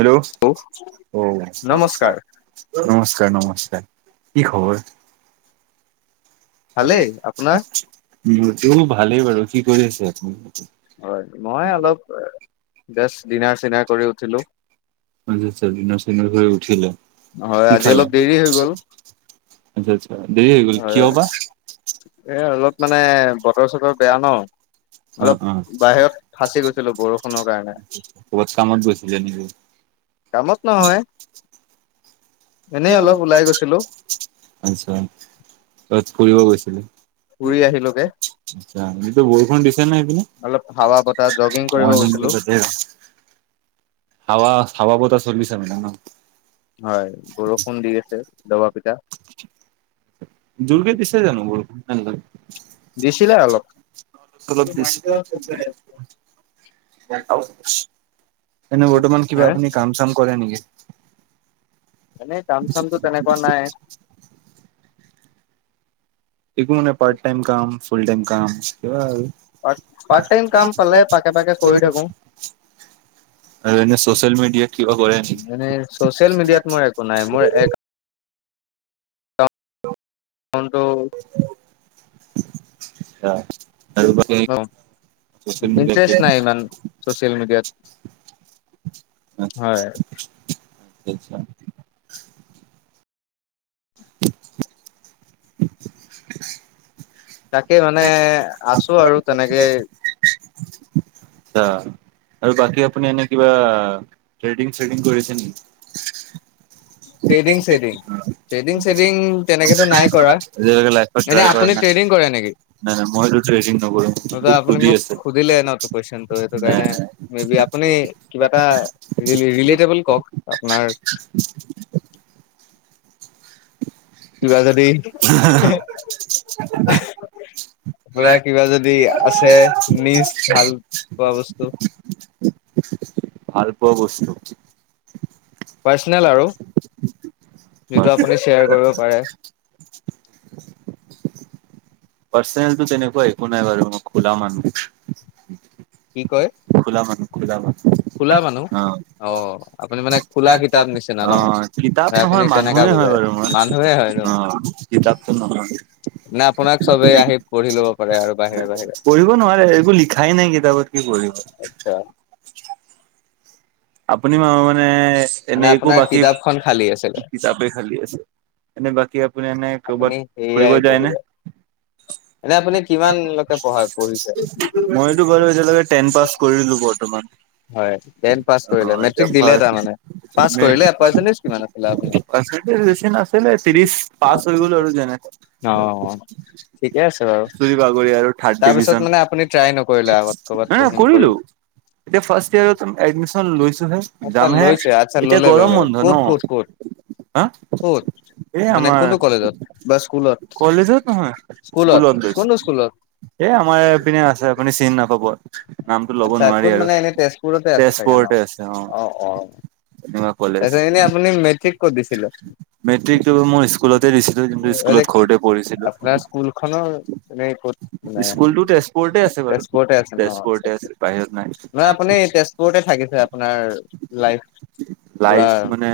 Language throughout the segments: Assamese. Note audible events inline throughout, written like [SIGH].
হেল্ল, অ নমস্কাৰ নমস্কাৰ নমস্কাৰ কি খবৰ ভালেই তোমাৰ মোৰতো ভালেই বাৰু কি কৰি আছে আপোনি হয় মই অলপ বেছ ডিনাৰ চিনাৰ কৰি উঠিলো আচ্ছা আচ্ছা দিনাৰ চিনাৰ হৈ উঠিলে হয় কি আজি খালে অলপ দেৰি হৈ গ'ল আচ্ছা আচ্ছা দেৰি হৈ গ'ল হয় কিয় বা এ অলপ মানে বতৰ চতৰ বেয়া ন অ অলপ অ বাহিৰত ফাঁচি গৈছিলো বৰষুণৰ কাৰণে কবাত কামত গৈছিলে নেকি কামত নহয় এনেই অলপ ওলাই গৈছিলো আচ্ছা তাত ফুৰিব গৈছিলে ঘুৰি আহিলোগে আচ্ছা দিনটো বৰষুণ দিছে নে সেইপিনে অলপ অ হাৱা বতাহ জগিং কৰিব গৈছিলো মৰ্জুনহঁতে তাতে আছে হাৱা হাৱা বতাহ চলিছে মানে ন হয় বৰষুণ দি আছে দবা পিটা জোৰকে দিছে জানো বৰষুণ দিছিলে অলপ তেনেকৈ [UNINTELLIGIBLE] এনে বৰ্তমান কিবা হে আপুনি কাম চাম কৰে নেকি এনেই কাম চামতো তেনেকোৱা নাই একো নাই পাৰ্ট টাইম কাম ফুল টাইম কাম কিবা আৰু পাৰ্ট টাইম কাম পালে চবে পাকে ভাগে পাকে ভাগে কৰি কৰিল থাকো আৰু আৰু এনে ছ'চিয়েল মিডিয়াত কিবা কৰে নেকি এনে চচিয়েল মিডিয়াত মোৰ একো নাই মোৰ এক ফনটো ইয়া অ মিডিয়াত ইন্ট্ৰেষ্ট নাই ইমান ছচিয়েল মিডিয়াত অ হয় ইচ্ছা তাকে মানে আছো আৰু তেনেকে আচ্ছা আৰু বাকী আপুনি এনে কিবা ট্ৰেডিং চেডিং কৰিছে নেকি ট্ৰেডিং চেডিং ট্ৰেডিং চেডিং তেনেকেতো নাই কৰা এতিয়ালৈকে লাইফত এনে ট্ৰাই কৰা আপুনি নাই? ট্ৰেডিং কৰে নেকি নাই নাই মইতো ট্ৰেডিং নকৰো তাপা মোক আপুনি সুধি মোক আছে সুধিলে ন কুৱেশনটো সেইটো নাই কাৰণে নাই মে বি আপুনি কিবা এটা ৰিলেটবল কওক আপোনাৰ উ কিবা যদি এহে আপোনাৰ কিবা যদি আছে নিজ ভাল পোৱা বস্তু ভালপোৱা বস্তু পাৰ্চনেল আৰু যিটো আপুনি শ্বেয়াৰ কৰিব পাৰে পাৰ্চনেলটো তেনেকোৱা একো নাই বাৰু মই খুলা মন কি কয় খোলা মন খোলা মন খোলা মানুহ অ আপুনি মানে খোলা কিতাপ নিচিনা ন অ'! কিতাপ আপুনি নহয়, কেনেকা মানুহে হয় বুজাই বাৰু মই। মানুহে হয় ন অ'! কিতাপটো নহয়। নে আপোনাক চবেই আহি পঢ়ি ল'ব পাৰে আৰু বাহিৰে বাহিৰে [UNINTELLIGIBLE] পঢ়িব নোৱাৰে, একো লিখাই নাই কিতাপত। কি কৰি? [UNINTELLIGIBLE] আপুনি [UNINTELLIGIBLE] মানে, মানে এনেই একো আপোনাৰ বাকী, কিতাপখন খালী আছিলে কিতাপে খালি আছে। এনে, বাকী আপুনি এনেই আপুনি কৰ'বাত ফুৰিব সেয়াই যায়নে? পঢ়িলে এনে আপুনি কিমানলৈকে পঢ়া পঢ়িছে মইতো, গলোঁ এতিয়ালৈকে টেন পাছ কৰিলোঁ বৰ্তমান। হয়, টেন পাছ কৰিলে। মেট্ৰিক দিলে তাৰমানে? পাছ কৰিলে পাৰ্চেন্টেজ কিমান আছিলে আপোনাৰ পাৰ্চেণ্টিছ বেছি নাছিলে, ত্ৰিশ। পাছ হৈ গ'লো আৰু যেনে-তেনে। অ' অ'! ঠিকে আছে বাৰু। চুৰি বাগৰি আৰু থাৰ্ড ডিভিজন তাৰপিছত মানে, আপুনি ট্ৰাই নকৰিলে, আগত কৰ'বাত নাই নাই পঢ়িম, কৰিলো কৰিম? এতিয়া, ফাৰ্ষ্ট ইয়েৰত এডমিছন লৈছোঁহে। আচ্ছা! লৈছে, আচ্ছা, ল'লে-ল'লে, ক'ত -ক'ত- ক'ত-ক'ত? হা ক'ত? এই মানে, আমাৰ কোনটো কলেজত বা স্কুলত? কলেজত নহয় স্কুলত, গৈছো। কোনটো স্কুলত? এ, আমাৰ এইপিনে আছে, আপুনি চিনি নাপাব। নামটো? ল'ব আচ্ছা! নোৱাৰি ক'ত আৰু মানে, এনেই তেজপুৰতে আছে, চাগে ন'। তেজপুৰতে আছে অ' অ'! তেনেকুৱা কলেজ এনেই আপুনি মেট্ৰিক ক'ত দিছিলে? মেট্ৰিকটো মই স্কুলতে দিছিলো যোনটো স্কুলত ঘৰতে পঢ়িছিলো। আপোনাৰ স্কুলখনৰ, এনে ক'ত মানে? স্কুলতো ক'তে আছিল ন'? ঘৰতে আছে, বাহিৰত? নাই নহয় আপুনি, তেজপুৰতে থাকিছে, আপোনাৰ লাইফ? পুৰা লাইফ মানে,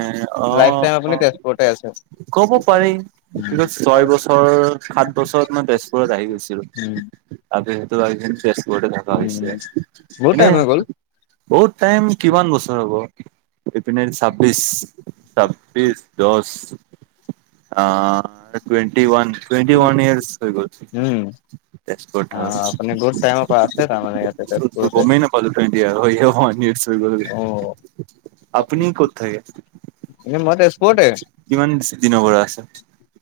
লাইফ অ'! টাইম আপুনি তেজপুৰতে আছে ক'ব পাৰি! উম কিন্তু, ছয় বছৰ-সাত বছৰত মই, তেজপুৰত আহি গৈছিলোঁ। আগে সেইটো আগে, তেজপুৰতে থকা হৈছিলে। বহুত টাইম হৈ গ'ল [UNINTELLIGIBLE] টাইম কিমান বছৰ হ'ব! এইপিনে, ছাব্বিশ ছাব্বিছ, দহ আঁ twenty one, twenty one years হৈ গ'ল। উম তেজপুৰত অ আপুনি বহুত টাইমৰ পৰা আছে তাৰমানে ইয়াতে থাকা। তেজপুৰতে গমেই নাপালোঁ। টুৱেন্টি হয়, এ, নহয় অ [UNINTELLIGIBLE] আপুনি ক'ত থাকে? এ, মই তেজপুৰতে। কিমান দিনৰ পৰা আছা?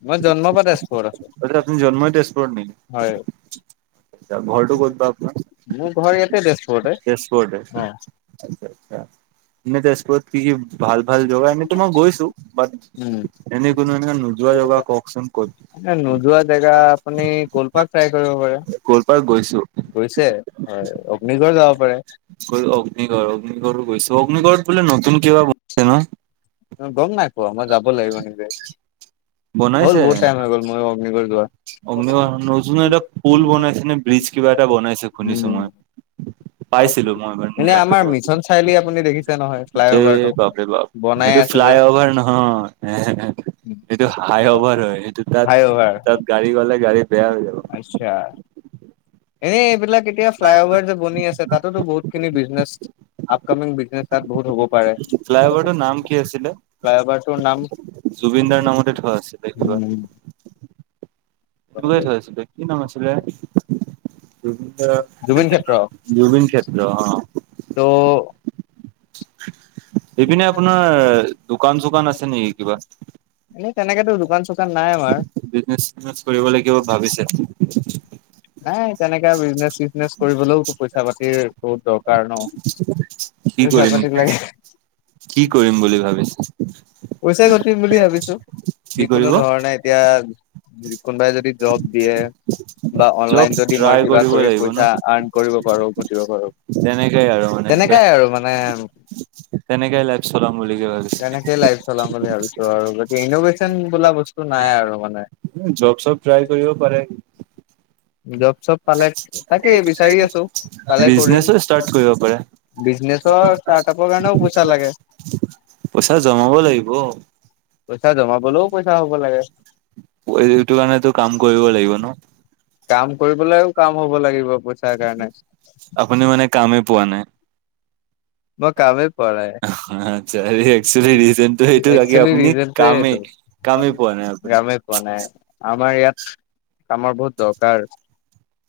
মই জন্ম পৰা তেজপুৰত আছোঁ। মানে, আপুনি জন্মই তেজপুৰত নেকি? হয়! ঘৰটো ক'ত বা আপোনাৰ? মোৰ ঘৰ ইয়াতে, তেজপুৰতে। তেজপুৰতে অ'! আচ্ছা, আচ্ছা। এনে, তেজপুৰত কি, ভাল-ভাল [UNINTELLIGIBLE] এনেতো মই গৈছোঁ। বাত এনে, উম কোনোবা এদিনাখন নোযোৱা জেগা কওঁকচোন, ক'ত? এ, নোযোৱা জেগা মানে, আপুনি গোৱালপাৰ ট্ৰাই কৰিব পাৰে। গোৱালপাৰ গৈছোঁ। গৈছে, হয়! অগ্নিগড় যাব পাৰে। গৈ অগ্নিগড় অগ্নিগড়ো গৈছো অগ্নিগড়ত বোলে নতুন কিবা গৈ- গম নাই পোৱা মই যাব লাগিব কিন্তু- বনাইছে অগনিবা নতুন এটা পুল বনাইছে নে ব্ৰিজ- কিবা এটা বনাইছো শুনিছো উম মই। পাইছিলো মই এনে ধুনীয়াকে আমাৰ বহুত মিছন চাৰিআলি আপুনি দেখিছে নহয় ফ্লাই এ অভাৰটো বাপেৰে বাপ। বনাই সেইটো আছে যে ফ্লাইঅভাৰ নহয়। সেইটো হাই অভাৰ হয় সেইটো ফ্লাই তাত তাত গাড়ী গ'লে গাড়ী বেয়া হৈ যাব। আইচ্ছা। এই এইবিলাক এতিয়া ফ্লাইঅভাৰ যে বনি আছে তাতোতো বহুত খিনি বিজনেছ- আপকামিং বিজনেছ তাত বহুত হ'ব পাৰে। ফ্লাই অভাৰটোৰ নাম কি ফ্লাইঅবাৰটোৰ নাম- জুবিনদাৰ নামতে থোৱা আছিলে কিবা। উম সেইটোকে থৈ আছিলে কি নাম আছিলে? জুবিনদা জুবিন ক্ষেত্ৰ জুবিন ক্ষেত্ৰ অঁ'। ত' এইপিনে আপোনাৰ দোকান চোকান আছে নেকি কিবা? এনেই তেনেকেতো দোকান চোকান নাই আমাৰ। বিজনেছ চিজনেছ কৰিবলে কিবা ভাবিছে। নাই তেনেকে বিজনেচ চিজনেচ কৰিবলও পইচা পাতিৰ বহুত দৰকাৰ ন। কি পৈচা কৰিম পাতি লাগে। কি কৰিম বুলি ভাবিছে। [UNINTELLIGIBLE] পইচা ঘটিম বুলি ভাবিছো কি যিকোনো কৰিব ধৰণে এতিয়া - কোন বাই যদি দব দিয়ে- বা জব অনলাইন যদি মই ট্ৰাই কিবা কৰিব কৰি লাগিব ন পইচা আৰ্ণ কৰিব পাৰো ঘতিব তেনেকাই পাৰো- তেনেকাই আৰু মানে- তেনেকেই লেপ- চলায় মুলিগে। তেনেকেই লাইফ চলাম বুলি ভাবিছো আৰু গতি ইনভেশচন বোলা বস্তুটো নাই আৰু মানে। উম' জব চব ট্ৰাই কৰিব পাৰে। জব চব পালে তাকেই বিচাৰি আছো পালে কৰিম। বিজনেচো ষ্টাৰ্ট কৰিব পাৰে বিজনেছৰ ষ্টাৰ্টআপৰ কাৰণেও পইছা লাগে। পইচা জমাব লাগিব। পইচা জমাবলেও পইচা হ'ব লাগে। পৈ এইটো কাৰণেটো কাম কৰিবই লাগিব ন। কাম কৰিবলৈও কাম হ'ব লাগিব পইচাৰ কাৰণে। আপুনি মানে কামেই পোৱা নাই। মই কামেই পোৱা নাই অঁহ আৎছা হেৰি একছোলি ৰিজনটো সেইটো লাগে একচুৱেলি আপুনি ৰিজনটোৱে সেইটো কামেই- কামেই পোৱা নাই আপুনি। কামেই পোৱা নাই আমাৰ ইয়াত কামৰ বহুত দৰকাৰ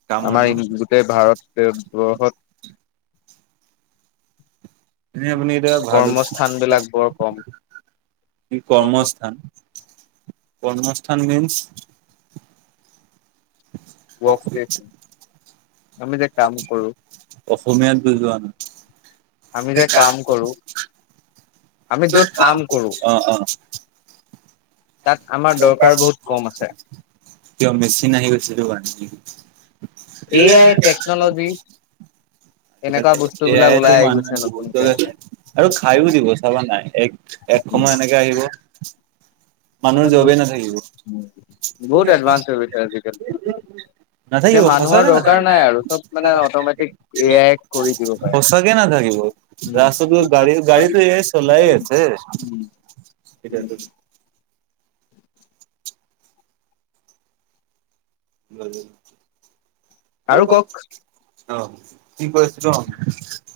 কামৰ ন আমাৰ- তেই ভাৰতবৰ্ষত। এনেই আপুনি এতিয়া ভালো কৰ্মস্থান বিলাক বৰ কম দি কৰ্মস্থান- কৰ্মস্থান মিনচ- ৱক ষ্টেট। আমি যে কাম কৰো, অসমীয়াত বুজোৱা নাই আমি যে কাম কৰো- আমি যত কাম কৰো- অ অ তাত আমাৰ দৰকাৰ বহুত কম আছে কিয় মেচিন আহি গৈছে সেইটো কাৰণে? কি এ আই টেকনলজি [UNINTELLIGIBLE] এনেকুৱা বস্তু এ বিলাক আইটো ওলাই আহি মান গৈছে নতুনকে বহুতৰে আৰু খাইও দিব চাবা নাই এক একসময় এনেকে আহিব। [INAUDIBLE] মানুহ জবেই নাথাকিব। বহুত এডভান্স হৈ গৈছে আজিকালি এতিয়া নাথাকিব, মানুহৰ সঁচাকে দৰকাৰ নাই নাথাকিব। আৰু চব মানে অটমেটিক এ আই কৰি দিব পাৰে। সঁচাকে নাথাকিব, উম, ৰাস্তাটো গাড়ী গাড়ীতো এতিয়াই চলাই আছে। সেইটোৱে বাগ আৰু কওক আহ কি কৈছ নে?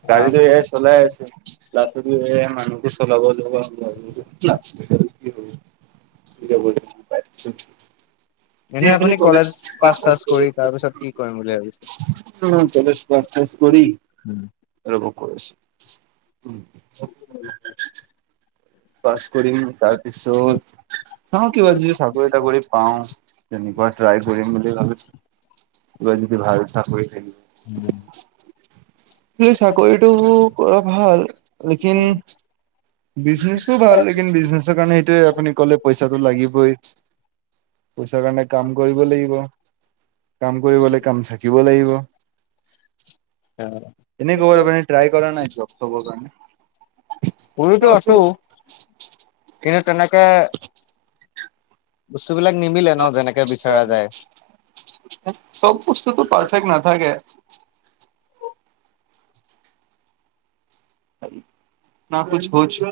গাড়ী আহ লৈ চলাই আছে। ল্লাছত মান চলাবজ কি [UNINTELLIGIBLE] যাবই এনেই আপুনি কলেজ পাছ চাচ কৰি তাৰপিছত কি কৰিম বুলি ভাবিছে? কলেজ পাছ চাছ কৰি উম ৰব কৈ আছো। উ পাছ কৰিম তাৰপিছত, চাও কিবা কিবি চাকৰি তাকৰি পাওঁ তেনেকুৱা ট্ৰাই কৰিম বুলি ভাবিছো, কিবা যদি ভাল চাকৰি থাকে। উম চাকৰিটো কৰা ভাল লকিন, বিজনেচো ভাল লেকিন বিজনেছৰ কাৰণে সেইটোৱে, আপুনি ক'লে পইচাটো লাগিবই। পইচাৰ কাৰণে কাম কৰিব লাগিব, কাম কৰিবলৈ কাম থাকিব লাগিব। আহ এনে খবৰ আ ্ৰাই কৰা নাই জব খবৰ কাৰ [UNINTELLIGIBLE] কৰিটো আছো, কিন্তু তেনেকে বস্তু বিলাক নিমিলে ন, যেনেকে বিচৰা যায়। চব বস্তুটো পাৰফেক্ নাথাকে। ন কছ পচো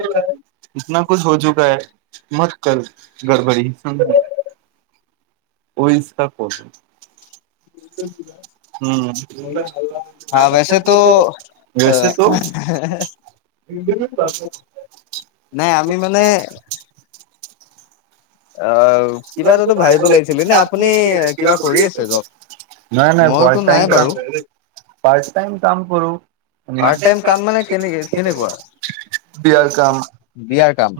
ইতনা কচ হৈ চুকা হ মত ক গডব়ৰী সম ইচা কৰ [UNINTELLIGIBLE] হা ওচেটো ইটি প নাই আমি মানে অ তিব কিবা এটাতো ভাবিব ভাহলৈ লাইছিল লাগিছিলে নে আপুনি আজি কিবা ধৰি কৰি আছে জব? [UNINTELLIGIBLE] নাই নাই মইতো পাৰ্ট টাইম নাই কাম, বাৰু পাৰ্ট টাইম কাম কৰো। পাৰ্ট টাইম কাম মানে কেনে কেনেকুৱা বিয়াৰ কাম। বিয়াৰ কাম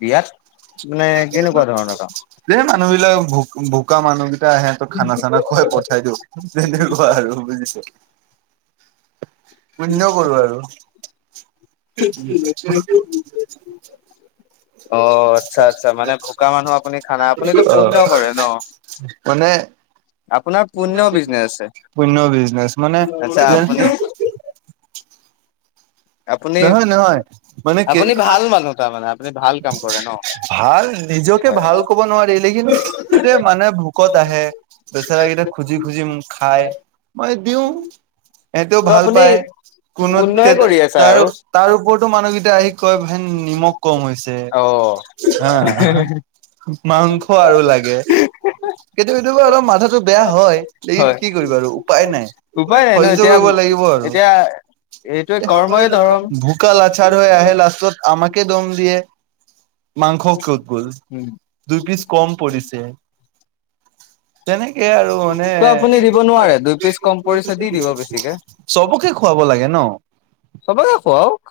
বিয়াত মানে কেনেকুৱা ধৰণৰ কাম? যে মানুহ বিলাক ভ ভোকা মানুহকেইটা আহে সিহঁতক খানা চানা খুৱাই পঠাই দিওঁ। তেনেকুৱা আৰু বুজিছ? পুণ্য কৰো আৰু। অ আচ্ছা আচ্ছা মানে ভোকা মানুহ আপুনি খানা, আপুনিতো অ পুণ্য কৰে ন? মানে আপোনাৰ পুণ্য বিজনেচ আছে, পুণ্য বিজনেচ মানে আচছা যেন আপুনি? আপুনি নহয় নহয় মানে কি আপুনি ভাল মানুহ তাৰমানে আপুনি ভাল কাম কৰে ন? [UNINTELLIGIBLE] ভাল নিজকে ভাল ক'ব নোৱাৰি লেকিন মানে ভোকত আহে। বেচৰা কেইটা খুজি খুজি খাই, মই দিওঁ। এহঁতেও ত' ভাল আপুনি পায় কোনো পুণ্যই কৰি [UNINTELLIGIBLE] আছে তাৰ আৰু তাৰ ওপৰতো মানুহকেইটাই আহি কয় হেন নিমখ কম হৈছে। অ' হা মাংস আৰু লাগে। কেতিয়াবা কেতিয়াবা অলপ মাথাতটো বেয়া হয়। লেকিন হয়। কি কৰিবা আৰু উপায় নাই। উপায় নাই ন এতিয়া কৰিব লাগিব আৰু এতিয়া এইটোৱে কৰ্মই ধৰম। ভুকা লাচাৰ হৈ আহে লাছত আমাকে দম দিয়ে। মাংস ক'ত গ'ল! দুই পিচ কম পৰিছে। তেনেকে আৰু মানে ত' আপুনি দিব নোৱাৰে দুই পিচ কম পৰিছে দি দিব বেছিকে চবকে খুৱাব লাগে ন। চবকে খোৱাওক।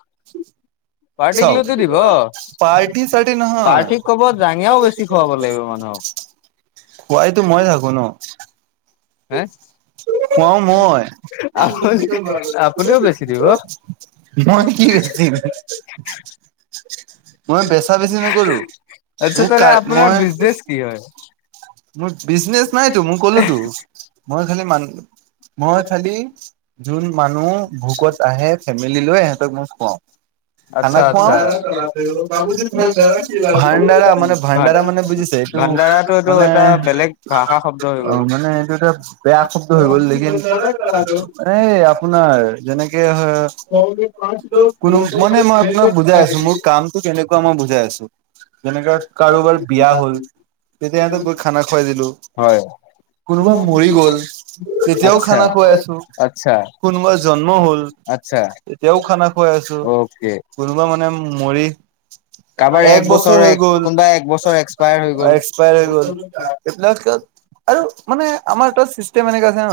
চাওক, পাৰটি চাৰটি নহয়। পাৰ্টিক ক'ব জাঙিয়াও বেছি খুৱাব লাগিব মানুহক খোৱাইটো মই থাকো ন। হে। খোৱাও মই। আপুনি আপুনিও বেছি দিব মই কি [UNINTELLIGIBLE] মই বেচা বেছি নকৰোঁ, আচ্ছা মোক তেনে আপোনাৰ মই বিজনেচ কি হয়? মোৰ বিজনেচ নাইতো, মই ক'লো তো। মই খালি মানুহ, মই খালি যোন মানুহ ভোকত আহে। ফেমিল লৈ ইহঁতক মই খুৱাও। খানা আচ্ছা খোৱাও আচ্ছা। ভাণ্ডাৰা মানে ভাণ্ডাৰা মানে বুজিছে! এইটো ভাণ্ডাৰাটো এইটো মানে এটা বেলেগ ভাষা শব্দ হৈ অ গ'ল মানে এইটো এটা বেয়া শব্দ হৈ গ'ল লেকিন এ আপোনাৰ যেনেকে হয়, কোনো মানে মই আপোনাক বুজাই আছোঁ মোৰ কামতটো কেনেকুৱা মই বুজাই আছোঁ। যেনেকা কাৰোবাৰ বিয়া হ'ল তেতিয়া সিহঁতক গৈ খানা খুৱাই দিলো। হয়। কোনোবা মৰি গ'ল তেতিয়াও আচ্ছা খানা খুৱাই আছোঁ। আচ্ছা কোনোবা জন্ম হ'ল তেতিয়াও খানা খুৱাই আছোঁ। তাকে। কোনোবা মানে মৰি কাৰোবাৰ এক বছৰ হৈ গ'ল, কোনোবা এক বছৰ হৈ গ'ল এক্সপায়াৰ হৈ গ'ল। এইবিলাক আৰু মানে আমাৰ তাত চিষ্টেম এনেকা আছে ন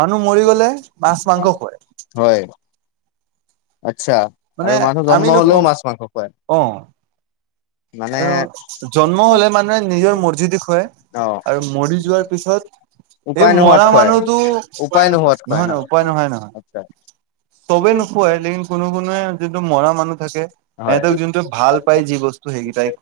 মানুহ মৰি গ'লে মাছ-মাংস খুৱাই। হয়। আচ্ছা আৰু মানুহ জন্ম হলেও মাছ মাংস খুৱায়। অৱ। আৰু জন্ম হ'লে মানে নিজৰ মৰ্জিদি খুৱাই। অ আৰু মৰি যোৱাৰ পিছত এই উপায় নোহোৱাত মৰা খুৱাই মানুহতো নহয় উপায় নোহোৱাত খুৱাই ন নহয় উপায় নহয় নহয়। আচ্ছা চবে নোখোৱাই লেকিন কোনোৱে কোনোৱে যোনটো মৰা মানুহ থাকে, হয় সিহঁতক যোনটো ভাল পায় যি বস্তু ত' সেইকেইটাই কথ